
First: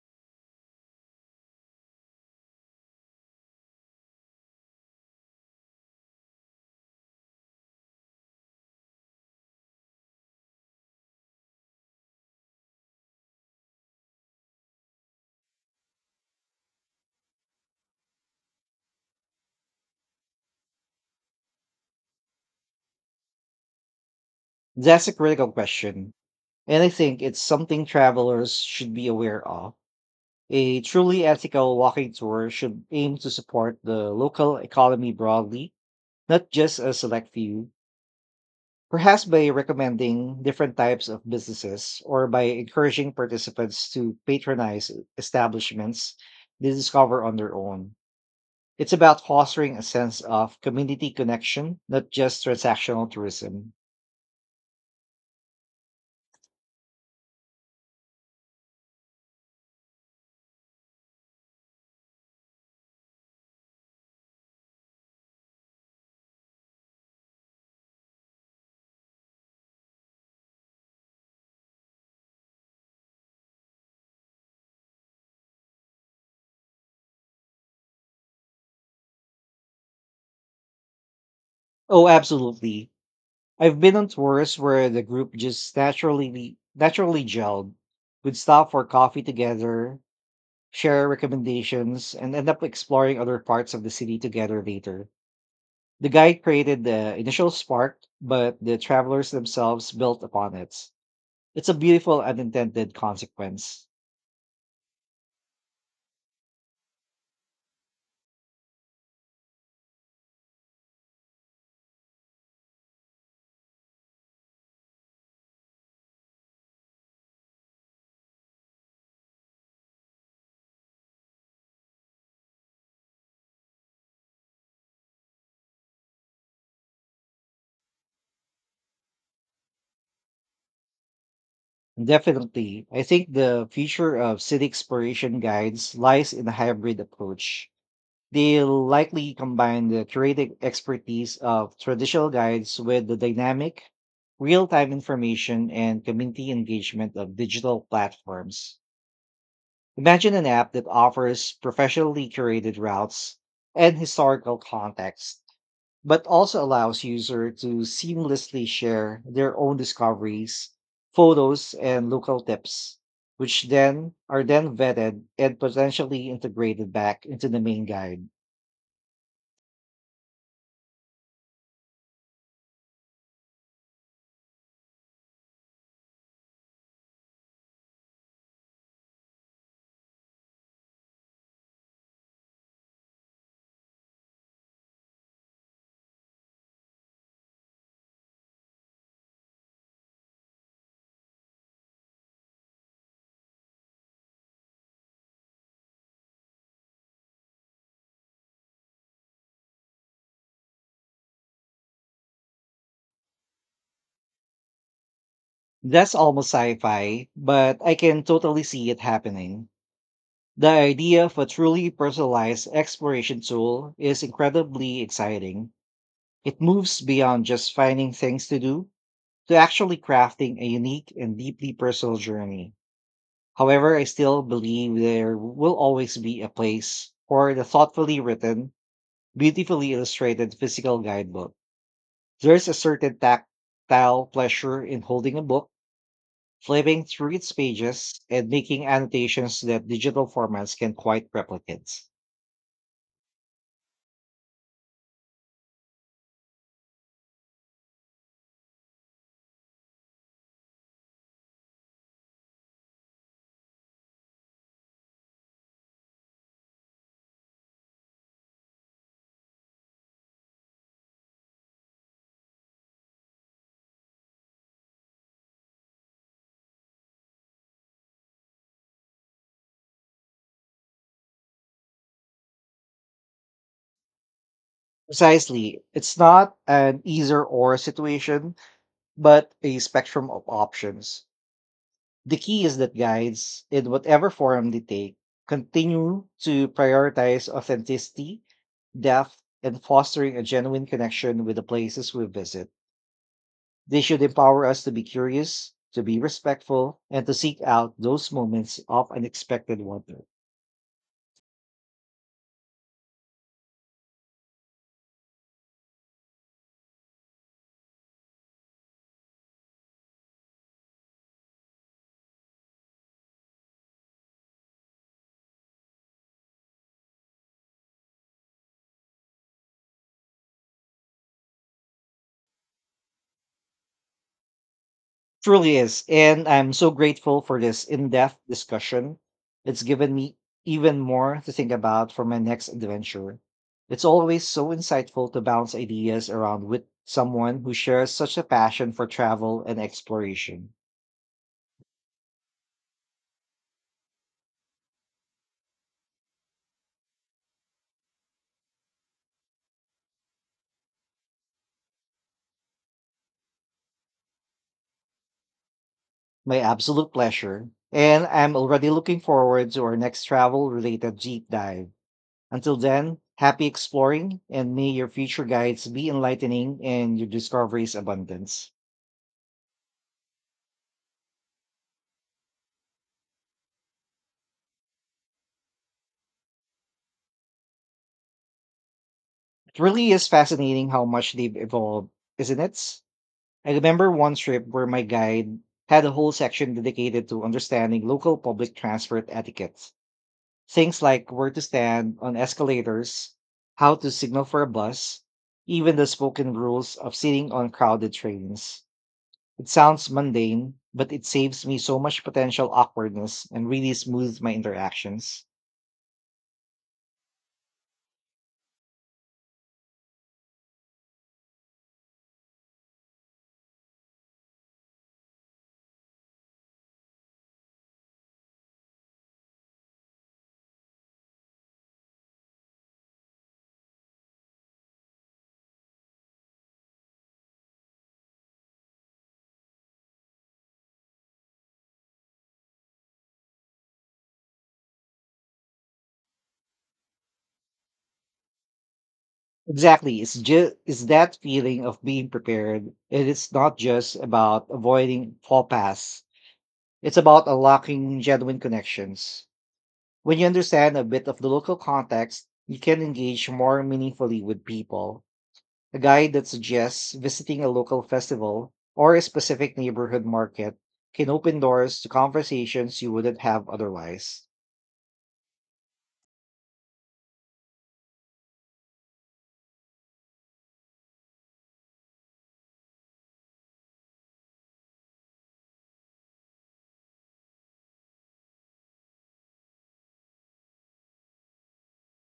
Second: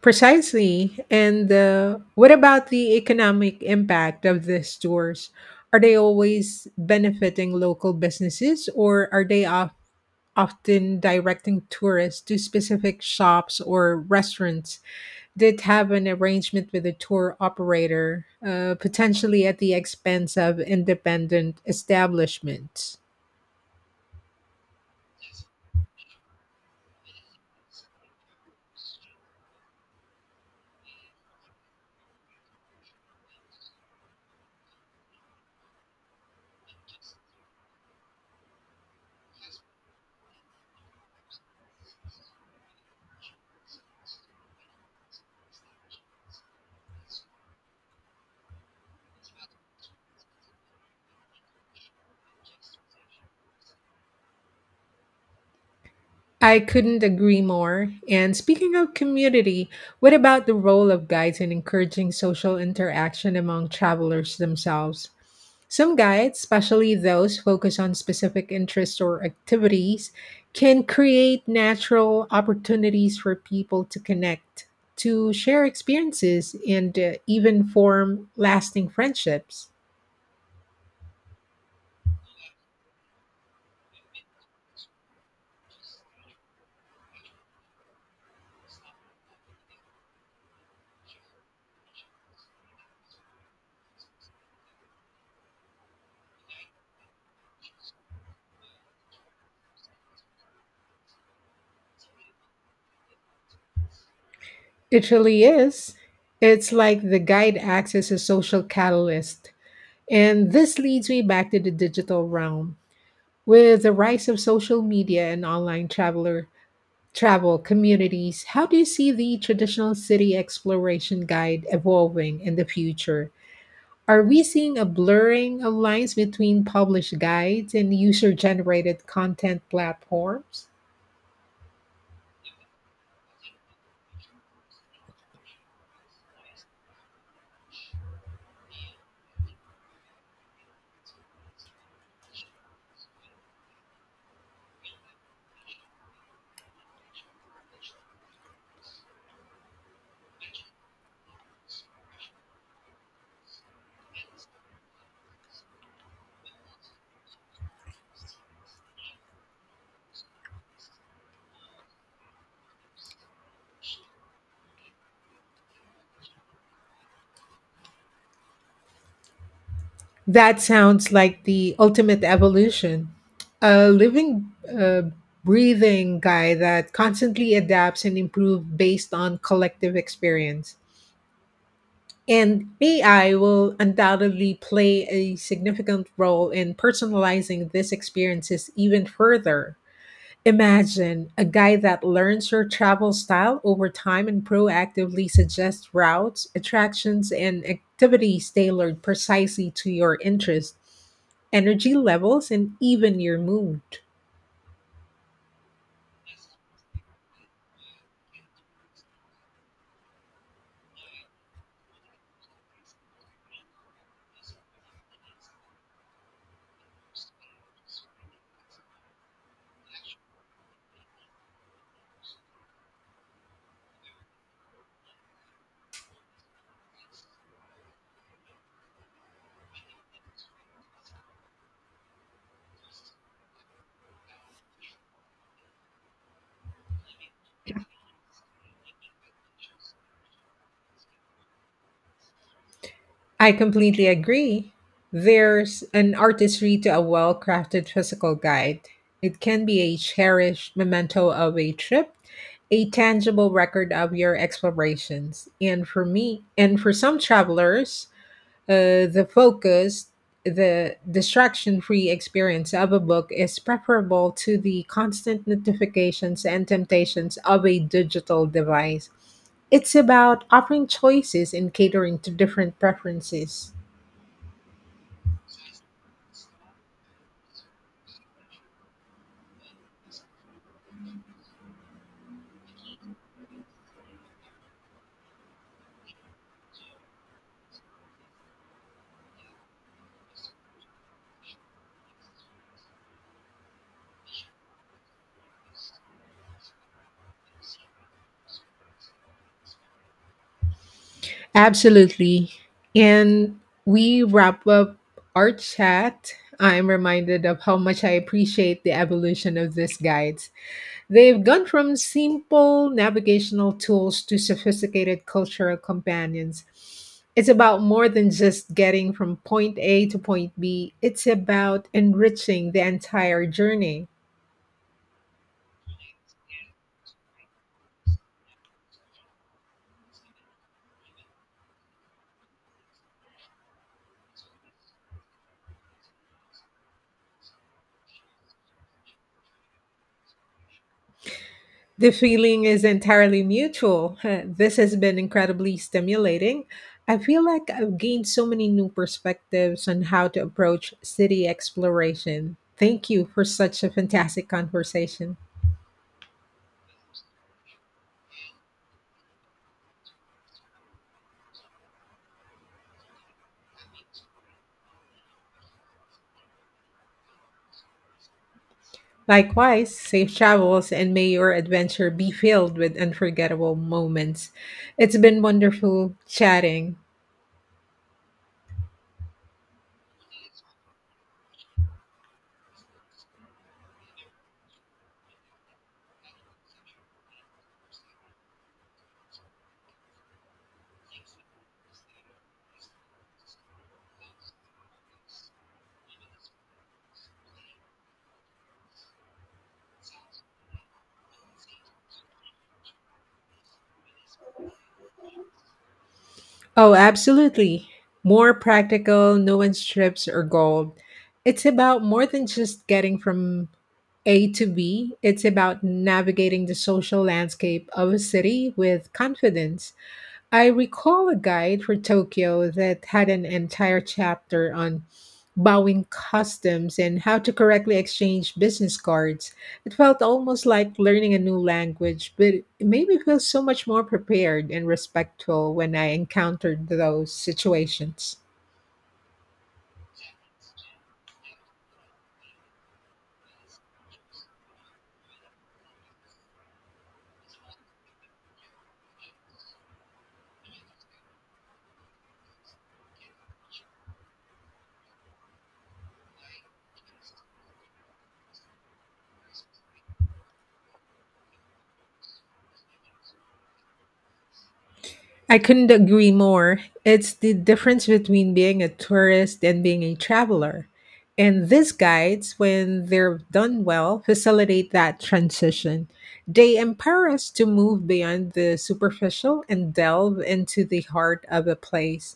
B: Precisely. And what about the economic impact of these stores? Are they always benefiting local businesses or are they often directing tourists to specific shops or restaurants that have an arrangement with a tour operator, potentially at the expense of independent establishments?
A: That's a critical question, and I think it's something travelers should be aware of. A truly ethical walking tour should aim to support the local economy broadly, not just a select few. Perhaps by recommending different types of businesses or by encouraging participants to patronize establishments they discover on their own. It's about fostering a sense of community connection, not just transactional tourism.
B: I couldn't agree more. And speaking of community, what about the role of guides in encouraging social interaction among travelers themselves? Some guides, especially those focused on specific interests or activities, can create natural opportunities for people to connect, to share experiences, and even form lasting friendships.
A: Oh, absolutely. I've been on tours where the group just naturally gelled. We'd stop for coffee together, share recommendations, and end up exploring other parts of the city together later. The guide created the initial spark, but the travelers themselves built upon it. It's a beautiful unintended consequence.
B: It really is. It's like the guide acts as a social catalyst. And this leads me back to the digital realm. With the rise of social media and online travel communities, how do you see the traditional city exploration guide evolving in the future? Are we seeing a blurring of lines between published guides and user generated content platforms?
A: Definitely, I think the future of city exploration guides lies in a hybrid approach. They'll likely combine the curated expertise of traditional guides with the dynamic, real time information and community engagement of digital platforms. Imagine an app that offers professionally curated routes and historical context, but also allows users to seamlessly share their own discoveries, photos, and local tips, which then are then vetted and potentially integrated back into the main guide.
B: That sounds like the ultimate evolution. A living, breathing guy that constantly adapts and improves based on collective experience. And AI will undoubtedly play a significant role in personalizing these experiences even further. Imagine a guy that learns your travel style over time and proactively suggests routes, attractions, and activities tailored precisely to your interests, energy levels, and even your mood.
A: That's almost sci-fi, but I can totally see it happening. The idea of a truly personalized exploration tool is incredibly exciting. It moves beyond just finding things to do to actually crafting a unique and deeply personal journey. However, I still believe there will always be a place for the thoughtfully written, beautifully illustrated physical guidebook. There's a certain tactile pleasure in holding a book, flipping through its pages, and making annotations that digital formats can quite replicate.
B: I completely agree. There's an artistry to a well crafted physical guide. It can be a cherished memento of a trip, a tangible record of your explorations. And for me, and for some travelers, the focused, the distraction free experience of a book is preferable to the constant notifications and temptations of a digital device. It's about offering choices and catering to different preferences.
A: Precisely, it's not an either or situation, but a spectrum of options. The key is that guides, in whatever form they take, continue to prioritize authenticity, depth, and fostering a genuine connection with the places we visit. They should empower us to be curious, to be respectful, and to seek out those moments of unexpected wonder.
B: Absolutely. And we wrap up our chat. I'm reminded of how much I appreciate the evolution of this guide. They've gone from simple navigational tools to sophisticated cultural companions. It's about more than just getting from point A to point B, it's about enriching the entire journey.
A: Truly is. And I'm so grateful for this in depth discussion. It's given me even more to think about for my next adventure. It's always so insightful to bounce ideas around with someone who shares such a passion for travel and exploration.
B: The feeling is entirely mutual. This has been incredibly stimulating. I feel like I've gained so many new perspectives on how to approach city exploration. Thank you for such a fantastic conversation.
A: My absolute pleasure. And I'm already looking forward to our next travel related deep dive. Until then, happy exploring and may your future guides be enlightening and your discoveries abundance.
B: Likewise, safe travels and may your adventure be filled with unforgettable moments. It's been wonderful chatting.
A: It really is fascinating how much they've evolved, isn't it? I remember one trip where my guide had a whole section dedicated to understanding local public transport etiquette. Things like where to stand on escalators, how to signal for a bus, even the spoken rules of sitting on crowded trains. It sounds mundane, but it saves me so much potential awkwardness and really smooths my interactions.
B: Oh, absolutely. More practical, no one's trips or gold. It's about more than just getting from A to B, it's about navigating the social landscape of a city with confidence. I recall a guide for Tokyo that had an entire chapter on bowing customs and how to correctly exchange business cards. It felt almost like learning a new language, but it made me feel so much more prepared and respectful when I encountered those situations.
A: Exactly. It's that feeling of being prepared. And it's not just about avoiding faux pas. It's about unlocking genuine connections. When you understand a bit of the local context, you can engage more meaningfully with people. A guide that suggests visiting a local festival or a specific neighborhood market can open doors to conversations you wouldn't have otherwise.
B: I couldn't agree more. It's the difference between being a tourist and being a traveler. And these guides, when they're done well, facilitate that transition. They empower us to move beyond the superficial and delve into the heart of a place.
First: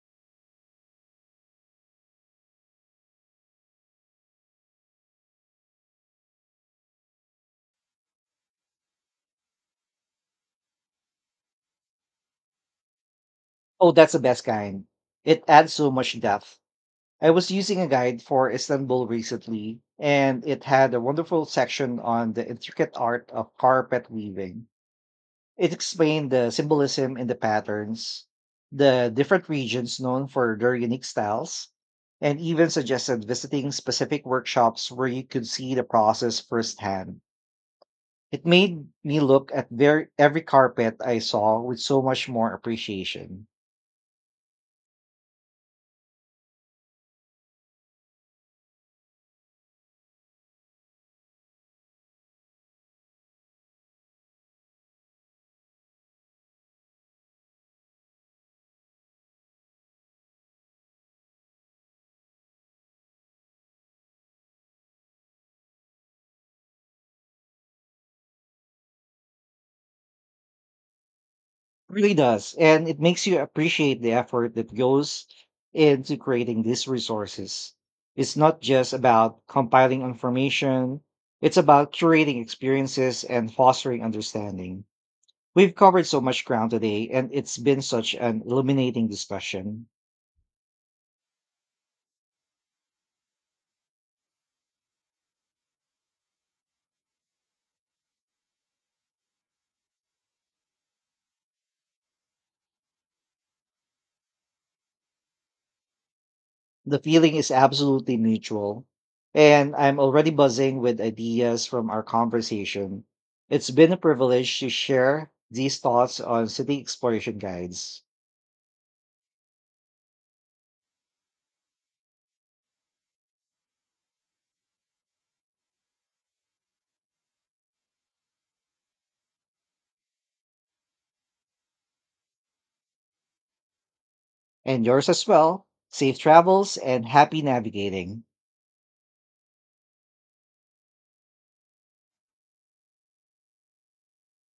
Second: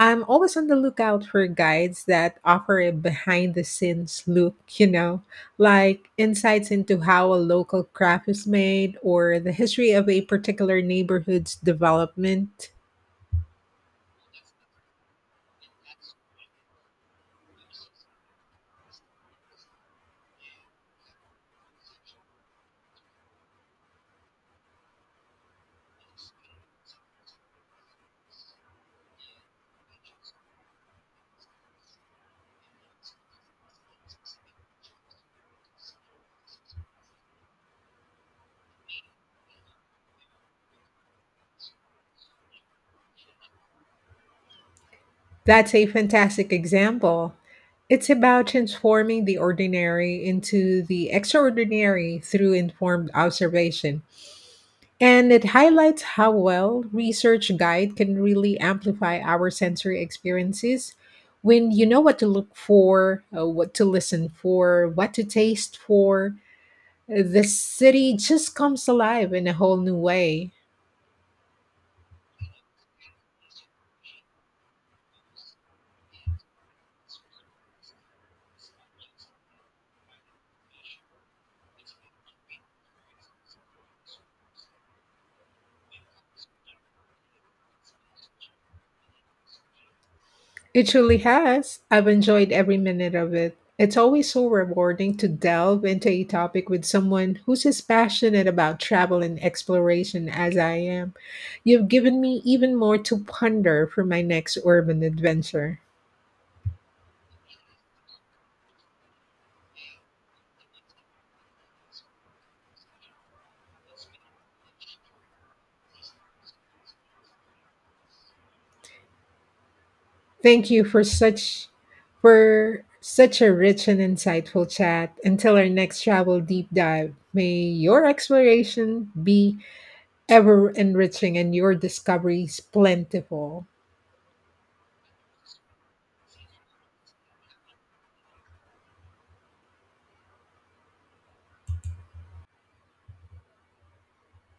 B: I'm always on the lookout for guides that offer a behind the scenes look, you know, like insights into how a local craft is made or the history of a particular neighborhood's development.
A: Oh, that's the best kind. It adds so much depth. I was using a guide for Istanbul recently, and it had a wonderful section on the intricate art of carpet weaving. It explained the symbolism in the patterns, the different regions known for their unique styles, and even suggested visiting specific workshops where you could see the process firsthand. It made me look at every carpet I saw with so much more appreciation.
B: That's a fantastic example. It's about transforming the ordinary into the extraordinary through informed observation. And it highlights how well research guide can really amplify our sensory experiences when you know what to look for, what to listen for, what to taste for. The city just comes alive in a whole new way.
A: Really does. And it makes you appreciate the effort that goes into creating these resources. It's not just about compiling information, it's about curating experiences and fostering understanding. We've covered so much ground today, and it's been such an illuminating discussion.
B: It truly has. I've enjoyed every minute of it. It's always so rewarding to delve into a topic with someone who's as passionate about travel and exploration as I am. You've given me even more to ponder for my next urban adventure.
A: The feeling is absolutely mutual, and I'm already buzzing with ideas from our conversation. It's been a privilege to share these thoughts on city exploration guides.
B: Thank you for such a rich and insightful chat. Until our next travel deep dive, may your exploration be ever enriching and your discoveries plentiful.
A: And yours as well. Safe travels and happy navigating.